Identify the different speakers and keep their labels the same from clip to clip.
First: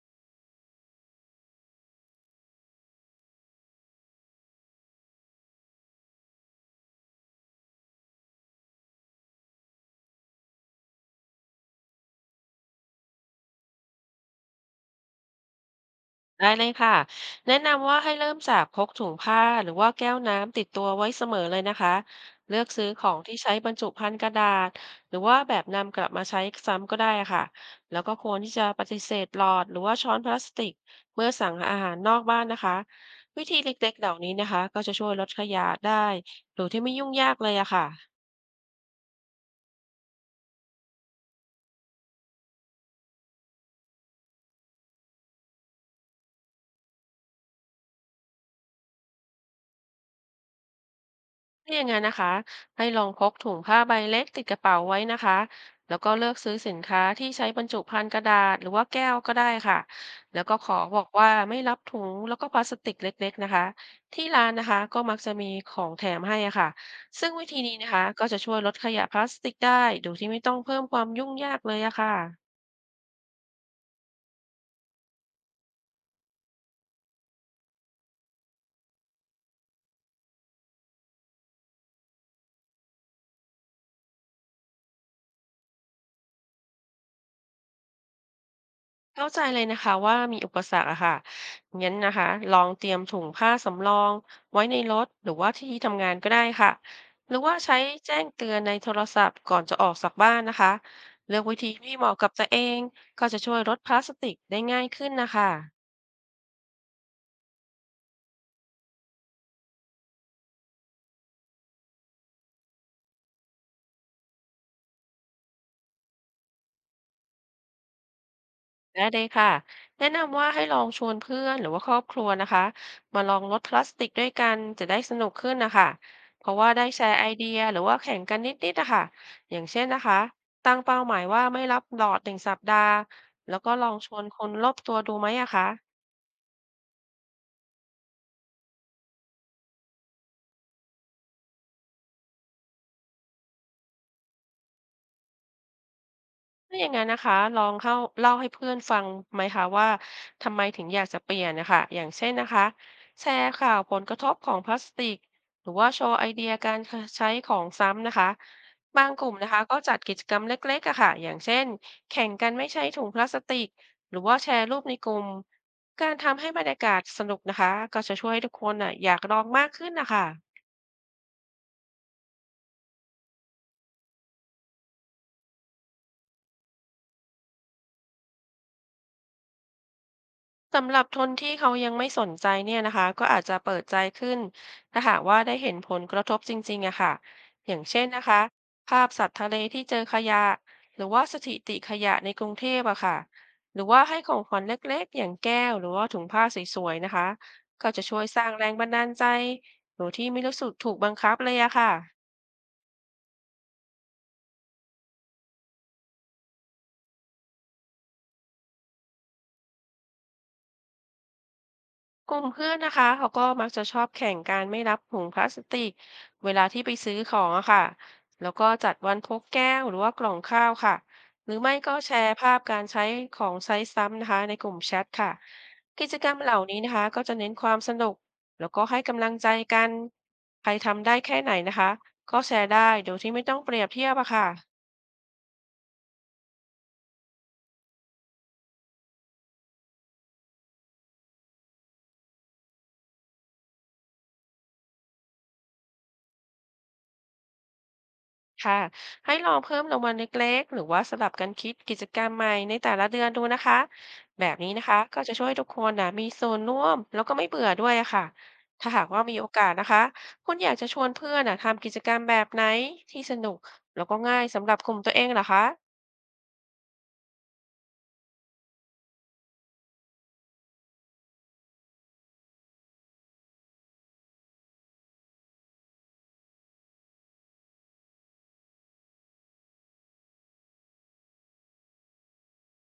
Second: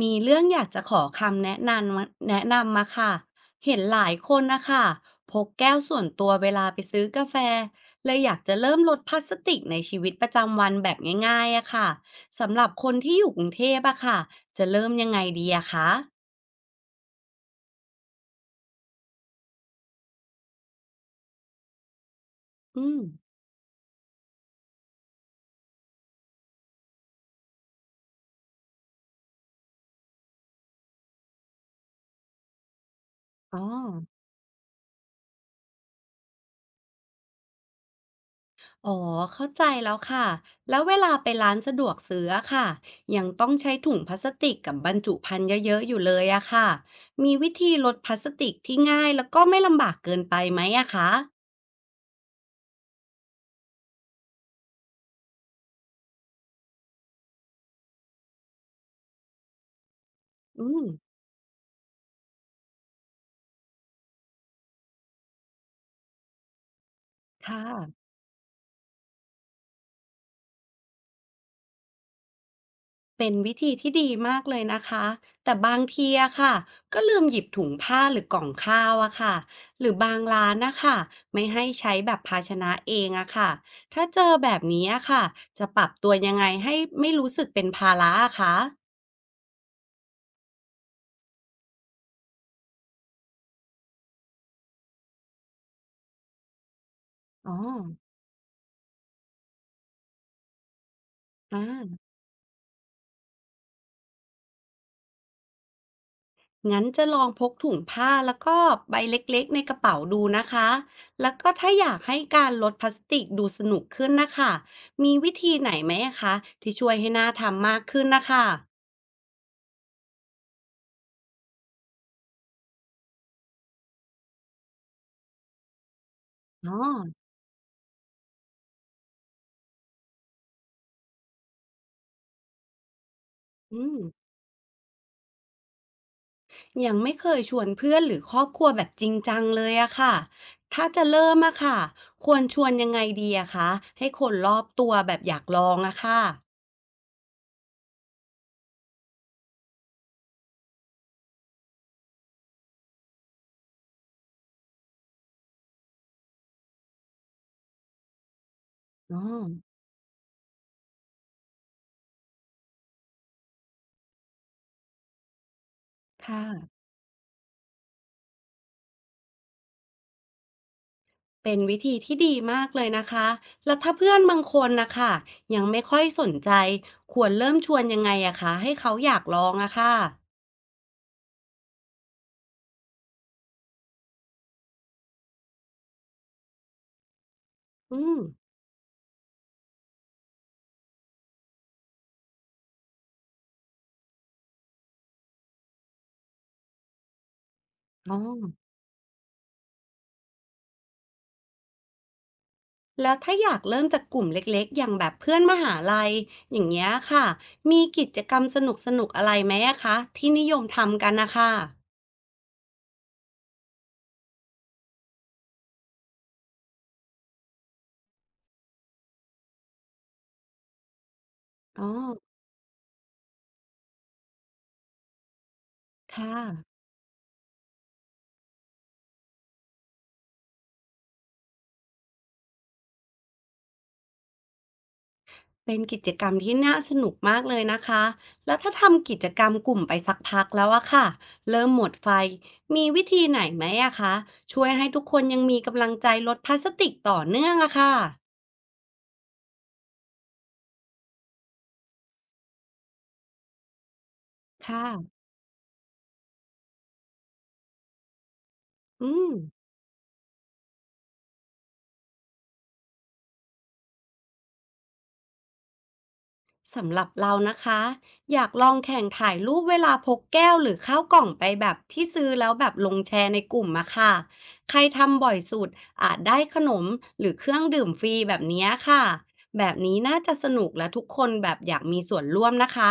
Speaker 1: มีเรื่องอยากจะขอคำแนะนำมาค่ะเห็นหลายคนนะคะพกแก้วส่วนตัวเวลาไปซื้อกาแฟเลยอยากจะเริ่มลดพลาสติกในชีวิตประจำวันแบบง่ายๆอะค่ะสำหรับคนที่อยู่กรุงเทพอะค่ะจะเริ่มยังไงดีอะคะ
Speaker 2: ได้เลยค่ะแนะนำว่าให้เริ่มจากพกถุงผ้าหรือว่าแก้วน้ำติดตัวไว้เสมอเลยนะคะเลือกซื้
Speaker 1: อื
Speaker 2: อ
Speaker 1: ม
Speaker 2: ของที่ใช้บรรจุภัณฑ์กระดาษหรือว่าแบบนำกลับมาใช้ซ้ำก็ได้ค่ะแล้วก็ควรที่จะปฏิเสธหลอดหรือว่าช้อนพลาสติกเมื่อสั่งอาหารนอกบ้านนะคะวิธี
Speaker 1: อ๋อ
Speaker 2: เล็กๆเหล่านี้นะคะก็จะช่วยลดขยะได้โดยที่ไม่ยุ่งยากเลยอะค่ะ
Speaker 1: อ๋อ เข้าใจแล้วค่ะ แล้วเวลาไปร้านสะดวกซื้ออะค่ะยังต้องใช้ถุงพลาสติกกับบรรจุภัณฑ์เยอะๆอยู่เลยอะค่ะมีวิธีลดพลาสติกที่ง่ายแล้วก็ไม่ลำบากเกินไปไหมอะคะ
Speaker 2: ถ้าอย่างนั้นนะคะให้ลองพกถุงผ้าใบเล็กติดกระเป๋าไว้นะคะแล้วก็เลือกซื้อสินค้าที่ใช้บรรจุภัณฑ์กระดาษหรือว่าแก้วก็ได้ค่ะแล้วก็ข
Speaker 1: อื
Speaker 2: อ
Speaker 1: ม
Speaker 2: บอกว่าไม่รับถุงแล้วก็พลาสติกเล็กๆนะคะที่ร้านนะคะก็มักจะมีของแถมให้อะค่ะซึ่งวิธี
Speaker 1: ค่ะ
Speaker 2: นี้นะคะก็จะช่วยลดขยะพลาสติกได้โดยที่ไม่ต้องเพิ่มความยุ่งยากเลยอะค่ะ
Speaker 1: เป็นวิธีที่ดีมากเลยนะคะ แต่บางทีอะค่ะก็ลืมหยิบถุงผ้าหรือกล่องข้าวอะค่ะหรือบางร้านนะคะไม่ให้ใช้แบบภาชนะเองอะค่ะถ้าเจอแบบนี้อะค่ะจะปรับตัวยังไงให้ไม่รู้สึกเป็นภาระอะคะ
Speaker 2: เข้าใจเลยนะคะว่ามีอุปสรรคอะค่ะงั้นนะคะลองเตรียมถุงผ้าสำรองไว้ในรถหรือว่าที่ทำงานก็ได้ค่ะหรือ
Speaker 1: อ๋อ
Speaker 2: ว่าใช้แจ้งเตือนในโทรศัพท์ก่อนจะออกจากบ้านนะคะเลือกวิธีที่
Speaker 1: อา
Speaker 2: เหมาะกับตัวเองก็จะช่วยลดพลาสติกได้ง่ายขึ้นนะคะ
Speaker 1: งั้นจะลองพกถุงผ้าแล้วก็ใบเล็กๆในกระเป๋าดูนะคะแล้วก็ถ้าอยากให้การลดพลาสติกดูสนุกขึ้นนะค่ะมีวิธีไหนไหมอะคะที่ช่วยให้น่าทำมากขึ้นนะคะ
Speaker 2: ได้เลยค่ะแนะนำว่าให้ลองชวนเพื่อนหรือว่าครอบครัวนะคะมาลองลดพลาสติกด้วยกันจะได้สนุกขึ้นนะคะเพราะว่า
Speaker 1: อ๋อ
Speaker 2: ได้แชร์ไอเดียหรือว่าแข่งกันนิดๆนะคะอย่างเช่นนะคะตั้งเป้าหมายว่าไม่รับหลอด1 สัปดาห์แล้วก็
Speaker 1: อื
Speaker 2: ลอง
Speaker 1: ม
Speaker 2: ชวนคนรอบตัวดูไหมอะคะ
Speaker 1: ยังไม่เคยชวนเพื่อนหรือครอบครัวแบบจริงจังเลยอะค่ะถ้าจะเริ่มอะค่ะควรชวนยังไงดีอะคะให้คนรอบตัวแบบอยากลองอะค่ะ
Speaker 2: ถ้าอย่างงั้นนะคะลองเข้าเล่าให้เพื่อนฟังไหมคะว่าทำไมถึงอยากจะเปลี่ยนนะคะอย่างเช่นนะคะแชร์ข่าวผลกระทบของพลาสติกหรือว่าโชว์ไอเดียการใช้ของซ้ำนะคะบาง
Speaker 1: อ๋อ
Speaker 2: กลุ่มนะคะก็จัดกิจกรรมเล็กๆอะค่ะอย่างเช่นแข่งกันไม่ใช้ถุงพลาสติกหรือว่าแชร์รูปในกลุ่มการทำ
Speaker 1: ค่ะ
Speaker 2: ให้บรรยากาศสนุกนะคะก็จะช่วยให้ทุกคนอ่ะอยากลองมากขึ้นนะคะ
Speaker 1: เป็นวิธีที่ดีมากเลยนะคะแล้วถ้าเพื่อนบางคนนะคะยังไม่ค่อยสนใจควรเริ่มชวนยังไงอะคะให้เขาอยากลองอะค่ะ
Speaker 2: สำหรับคนที่เขายังไม่สนใจเนี่ยนะคะก็อาจจะเปิดใจขึ้นถ้าหากว่าได้เห็นผลกระทบจริงๆอะค่ะอย่าง
Speaker 1: อื
Speaker 2: เช่น
Speaker 1: ม
Speaker 2: นะคะภาพสัตว์ทะเลที่เจอขยะหรือว่าสถิติขยะในกรุงเทพอะค่ะหรือว่าให้ของขวัญเล็กๆอย่างแก้วหรือว่าถุงผ้าสวยๆนะคะก็จะ
Speaker 1: อ๋
Speaker 2: ช่
Speaker 1: อ
Speaker 2: วยสร้างแรงบันดาลใจโดยที่ไม่รู้สึกถูกบังคับเลยอะค่ะ
Speaker 1: แล้วถ้าอยากเริ่มจากกลุ่มเล็กๆอย่างแบบเพื่อนมหาลัยอย่างเงี้ยค่ะมีกิจกรรมสนุกๆอะไรไหมอะคะที่นิยมทำกันนะคะ
Speaker 2: กลุ่มเพื่อนนะคะเขาก็มักจะชอบแข่งการไม่รับถุงพลาสติกเวลาที่ไปซื้อของอะค่ะแล้วก็จัดวันพกแก้วหรือว่ากล่องข้าวค่ะหรือไม่
Speaker 1: อ๋อ
Speaker 2: ก็แชร์ภาพการใช้ของใช้ซ้ำนะคะในกลุ่มแชทค่ะกิจกรร
Speaker 1: ค่ะ
Speaker 2: มเหล่านี้นะคะก็จะเน้นความสนุกแล้วก็ให้กำลังใจกันใครทำได้แค่ไหนนะคะก็แชร์ได้โดยที่ไม่ต้องเปรียบเทียบอะค่ะ
Speaker 1: เป็นกิจกรรมที่น่าสนุกมากเลยนะคะ แล้วถ้าทำกิจกรรมกลุ่มไปสักพักแล้วอะค่ะเริ่มหมดไฟ มีวิธีไหนไหมอะคะ ช่วยให้ทุกคนยังมีกำลังใจลดพลาสติกต่อเนื่องอะค่ะ
Speaker 2: ค่ะให้ลองเพิ่มรางวัลเล็กๆหรือว่าสลับกันคิดกิจกรรมใหม่ในแต่ละเดือนดูนะคะแบบนี้
Speaker 1: ค่ะ
Speaker 2: นะคะก็จะช่วยให้ทุกคนนะมีส่วนร่วมแล้วก็ไม่เบื่อด้วยอะค่ะถ้าหาก
Speaker 1: อื
Speaker 2: ว่า
Speaker 1: ม
Speaker 2: มีโอกาสนะคะคุณอยากจะชวนเพื่อนนะทำกิจกรรมแบบไหนที่สนุกแล้วก็ง่ายสำหรับกลุ่มตัวเองเหรอคะ
Speaker 1: สำหรับเรานะคะอยากลองแข่งถ่ายรูปเวลาพกแก้วหรือข้าวกล่องไปแบบที่ซื้อแล้วแบบลงแชร์ในกลุ่มอะค่ะใครทำบ่อยสุดอาจได้ขนมหรือเครื่องดื่มฟรีแบบเนี้ยค่ะแบบนี้น่าจะสนุกและทุกคนแบบอยากมีส่วนร่วมนะคะ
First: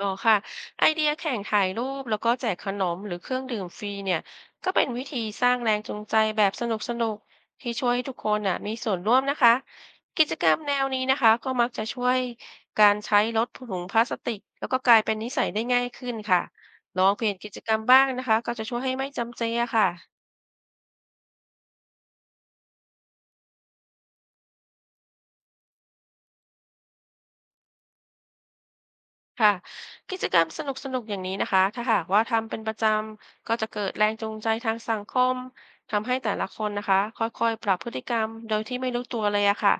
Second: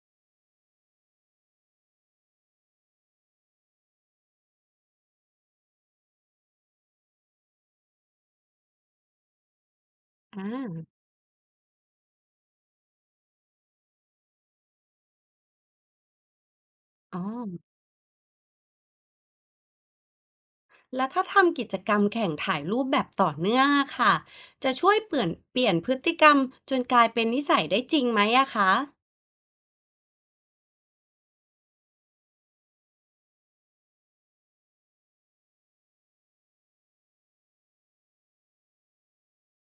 Speaker 2: อ๋อค่ะไอเดียแข่งถ่ายรูปแล้วก็แจกขนมหรือเครื่องดื่มฟรีเนี่ยก็เป็นวิธีสร้างแรงจูงใจแบบสนุกสนุกที่ช่วยให้ทุกคนน่ะมีส่วนร่วมนะคะกิจ
Speaker 1: อ่
Speaker 2: กรรมแนว
Speaker 1: า
Speaker 2: นี้นะคะก็มักจะช่วยการใช้ลดถุงพลาสติกแล้วก็กลายเป็นนิสัยได้ง่ายขึ้นค่ะลอง
Speaker 1: อ๋อ
Speaker 2: เปลี่ยนกิจกรรมบ้างนะคะก็จะช่วยให้ไม่จำเจอะค่ะ
Speaker 1: แล้วถ้าทำกิจกรรมแข่งถ่ายรูปแบบต่อเนื่องอะค่ะจะช่วยเปลี่ยนพฤติกรรมจนกลายเป็นนิสัยได้จริงไหมอะคะ
Speaker 2: ค่ะกิจกรรมสนุกๆอย่างนี้นะคะถ้าหากว่าทำเป็นประจำก็จะเกิดแรงจูงใจทางสังคมทำให้แต่ละคนนะคะค่อยๆปรับพฤติกรรมโดยที่ไม่รู้ตัวเลยอะค่ะ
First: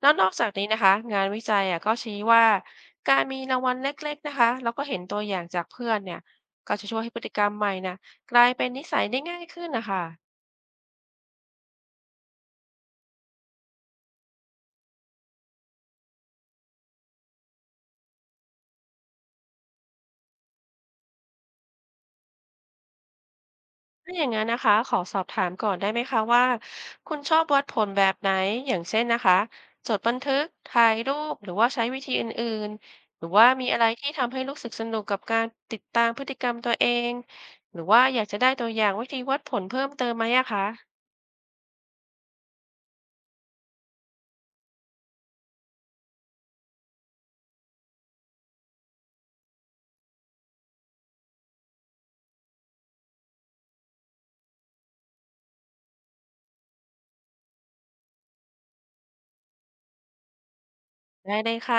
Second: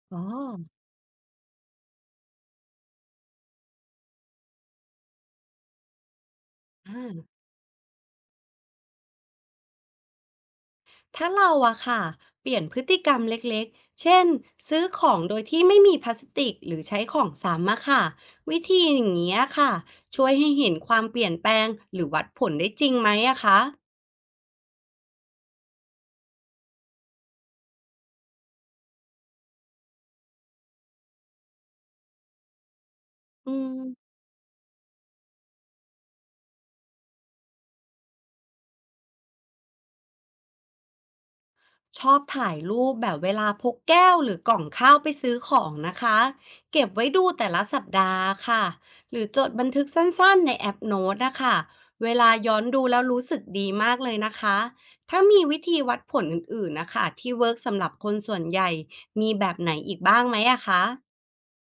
Speaker 2: แล้ว
Speaker 1: อ๋อ
Speaker 2: นอกจากนี้นะคะงานวิจัยอะก็ชี้ว่าการมีรางวัลเล็กๆนะคะแล้วก็เห็นตัวอย่างจากเพื่อนเนี่ยก็จะ
Speaker 1: อ่
Speaker 2: ช่วยให้พฤ
Speaker 1: า
Speaker 2: ติกรรมใหม่นะกลายเป็นนิสัยได้ง่ายขึ้นนะคะ
Speaker 1: ถ้าเราอะค่ะเปลี่ยนพฤติกรรมเล็กๆ เช่นซื้อของโดยที่ไม่มีพลาสติกหรือใช้ของซ้ำอะค่ะวิธีอย่างนี้ยค่ะช่วยให้เห็นความเปลี่ยนแปลงหรือวัดผลได้จริงไหมอะคะ
Speaker 2: ถ้าอย่างนั้นนะคะขอสอบถามก่อนได้ไหมคะว่าคุณชอบวัดผลแบบไหน อย่างเช่นนะคะ จดบันทึก ถ่ายรูปหรือว่าใช้วิธีอื่น ๆ หรือว่า
Speaker 1: อื
Speaker 2: มีอะไรที่
Speaker 1: ม
Speaker 2: ทำให้รู้สึกสนุกกับการติดตามพฤติกรรมตัวเอง หรือว่าอยากจะได้ตัวอย่างวิธีวัดผลเพิ่มเติมไหมอะคะ
Speaker 1: ชอบถ่ายรูปแบบเวลาพกแก้วหรือกล่องข้าวไปซื้อของนะคะเก็บไว้ดูแต่ละสัปดาห์ค่ะหรือจดบันทึกสั้นๆในแอปโน้ตนะคะเวลาย้อนดูแล้วรู้สึกดีมากเลยนะคะถ้ามีวิธีวัดผลอื่นๆนะคะที่เวิร์กสำหรับคนส่วนใหญ่มีแบบไหนอีกบ้างไหมอะคะ
Speaker 2: ได้เลยค่ะ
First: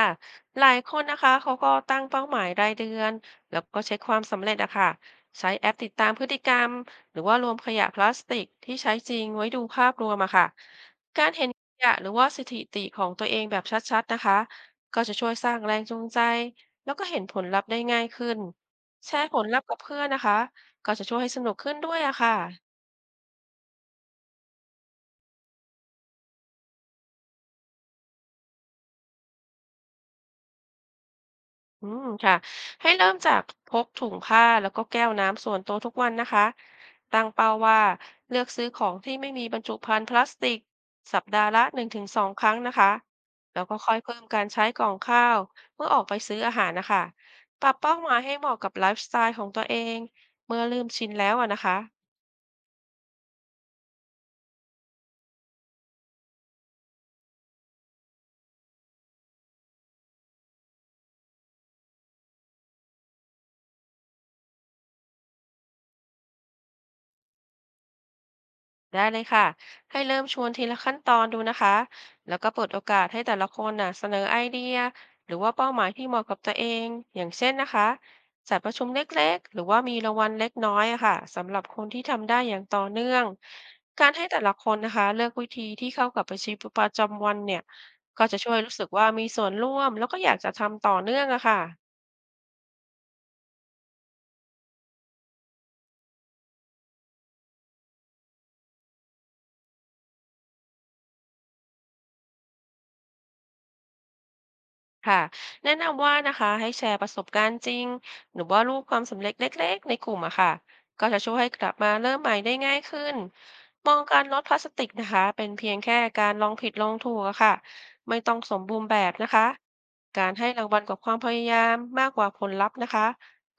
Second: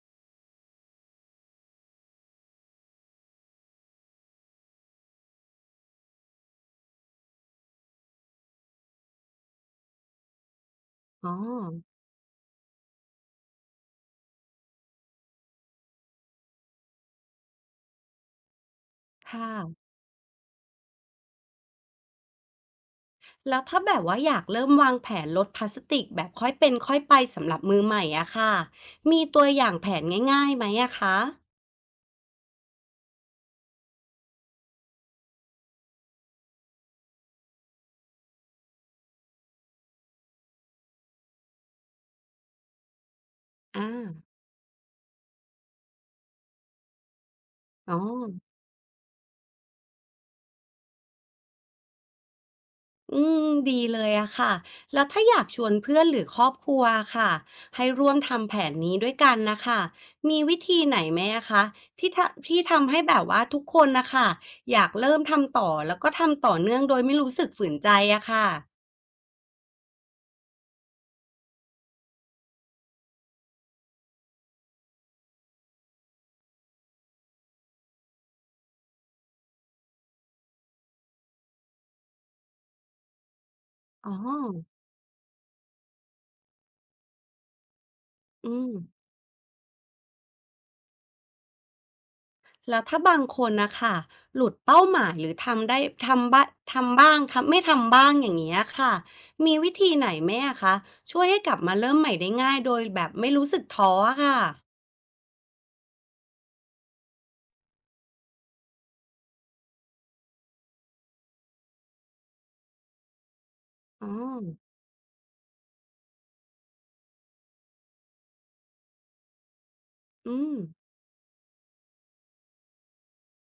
Speaker 2: หลายคนนะคะเขาก็ตั้งเป้าหมายรายเดือนแล้วก็เช็คความสำเร็จอะค่ะใช้แอปติดตามพฤติกรรมหรือว่ารวมขยะพลาสติกที่ใช้จริงไว้ดูภาพรวมอะค่ะกา
Speaker 1: อ๋อ
Speaker 2: รเห็นขยะหรือว่าสถิติของตัวเองแบบชัดๆนะคะก็จะช่วยสร้างแรงจูงใจแล้วก็เห็นผลลัพธ์ได้ง่ายขึ้นแชร์ผล
Speaker 1: ค่ะ
Speaker 2: ลัพธ์กับเพื่อนนะคะก็จะช่วยให้สนุกขึ้นด้วยอะค่ะ
Speaker 1: แล้วถ้าแบบว่าอยากเริ่มวางแผนลดพลาสติกแบบค่อยเป็นค่อยไปสำหรับมือใหม่อะค่ะมีตัวอย่างแผนง่ายๆไหมอะคะ
Speaker 2: อืมค่ะให้เริ่มจากพกถุงผ้าแล้วก็แก้วน้ำส่วนตัวทุกวันนะคะตั้งเป้าว่าเลือกซื้อของที่ไม่มีบรรจุภัณฑ์พลาสติกสัปดาห์ละหนึ่งถึงสองครั้งนะคะแล้วก็
Speaker 1: อ่
Speaker 2: ค่อยเพิ่ม
Speaker 1: า
Speaker 2: การใช้กล่องข้าวเมื่อออกไปซื้ออาหารนะคะปรับ
Speaker 1: อ๋
Speaker 2: เป้า
Speaker 1: อ
Speaker 2: หมายให้เหมาะกับไลฟ์สไตล์ของตัวเองเมื่อเริ่มชินแล้วอะนะคะ
Speaker 1: อืมดีเลยอะค่ะ แล้วถ้าอยากชวนเพื่อนหรือครอบครัวค่ะให้ร่วมทำแผนนี้ด้วยกันนะคะ มีวิธีไหนไหมอะคะที่ทะที่ทำให้แบบว่าทุกคนนะคะอยากเริ่มทำต่อแล้วก็ทำต่อเนื่องโดยไม่รู้สึกฝืนใจอะค่ะ
Speaker 2: ได้เลยค่ะให้เริ่มชวนทีละขั้นตอนดูนะคะแล้วก็เปิดโอกาสให้แต่ละคนน่ะเสนอไอเดียหรือว่าเป้าหมายที่เหมาะกับตัวเองอย่างเช่นนะคะจัดประชุมเล็กๆหรือว่ามีรางวัลเล็กน้อยอะค่ะสำหรับคนที่ทำได้อย่างต่อเนื่องกา
Speaker 1: อ๋อ
Speaker 2: รให้แต่ละคนนะคะเลือกวิธีที่เข้ากับชีวิตประจำวันเนี่ยก็จะช่ว
Speaker 1: อื
Speaker 2: ย
Speaker 1: ม
Speaker 2: รู้สึกว่ามีส่วนร่วมแล้วก็อยากจะทำต่อเนื่องอะค่ะ
Speaker 1: แล้วถ้าบางคนนะคะหลุดเป้าหมายหรือทำได้ทำบ้าทำบ้างทำไม่ทำบ้างอย่างเงี้ยค่ะมีวิธีไหนไหมอะคะช่วยให้กลับมาเริ่มใหม่ได้ง่ายโดยแบบไม่รู้สึกท้ออะค่ะ
Speaker 2: ค่ะแนะนำว่านะคะให้แชร์ประสบการณ์จริงหรือว่ารูปความสำเร็จเล็กๆในกลุ่มอะค่ะก็จะช่วยให้กลับมาเริ่มใหม่ได้ง่ายขึ้นมอง
Speaker 1: อ๋อ
Speaker 2: การลดพลาสติกนะคะเป็นเพียงแค่การลองผิดลองถูกอะค่ะไม่ต้องสมบูรณ์แบบนะคะการ
Speaker 1: อื
Speaker 2: ให้
Speaker 1: ม
Speaker 2: รางวัลกับความพยายามมากกว่าผลลัพธ์นะคะ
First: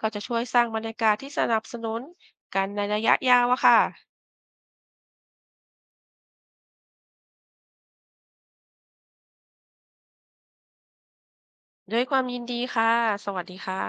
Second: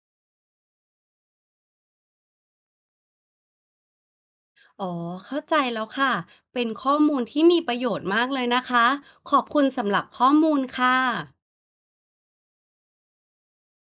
Speaker 2: ก็จะช่วยสร้างบรรยากาศที่สนับสนุนกันในระยะยาวอะค่ะ
Speaker 1: อ๋อเข้าใจแล้วค่ะเป็นข้อมูลที่มีประโยชน์มากเลยนะคะขอบคุณสำหรับข้อมูลค่ะ
Speaker 2: ด้วยความยินดีค่ะสวัสดีค่ะ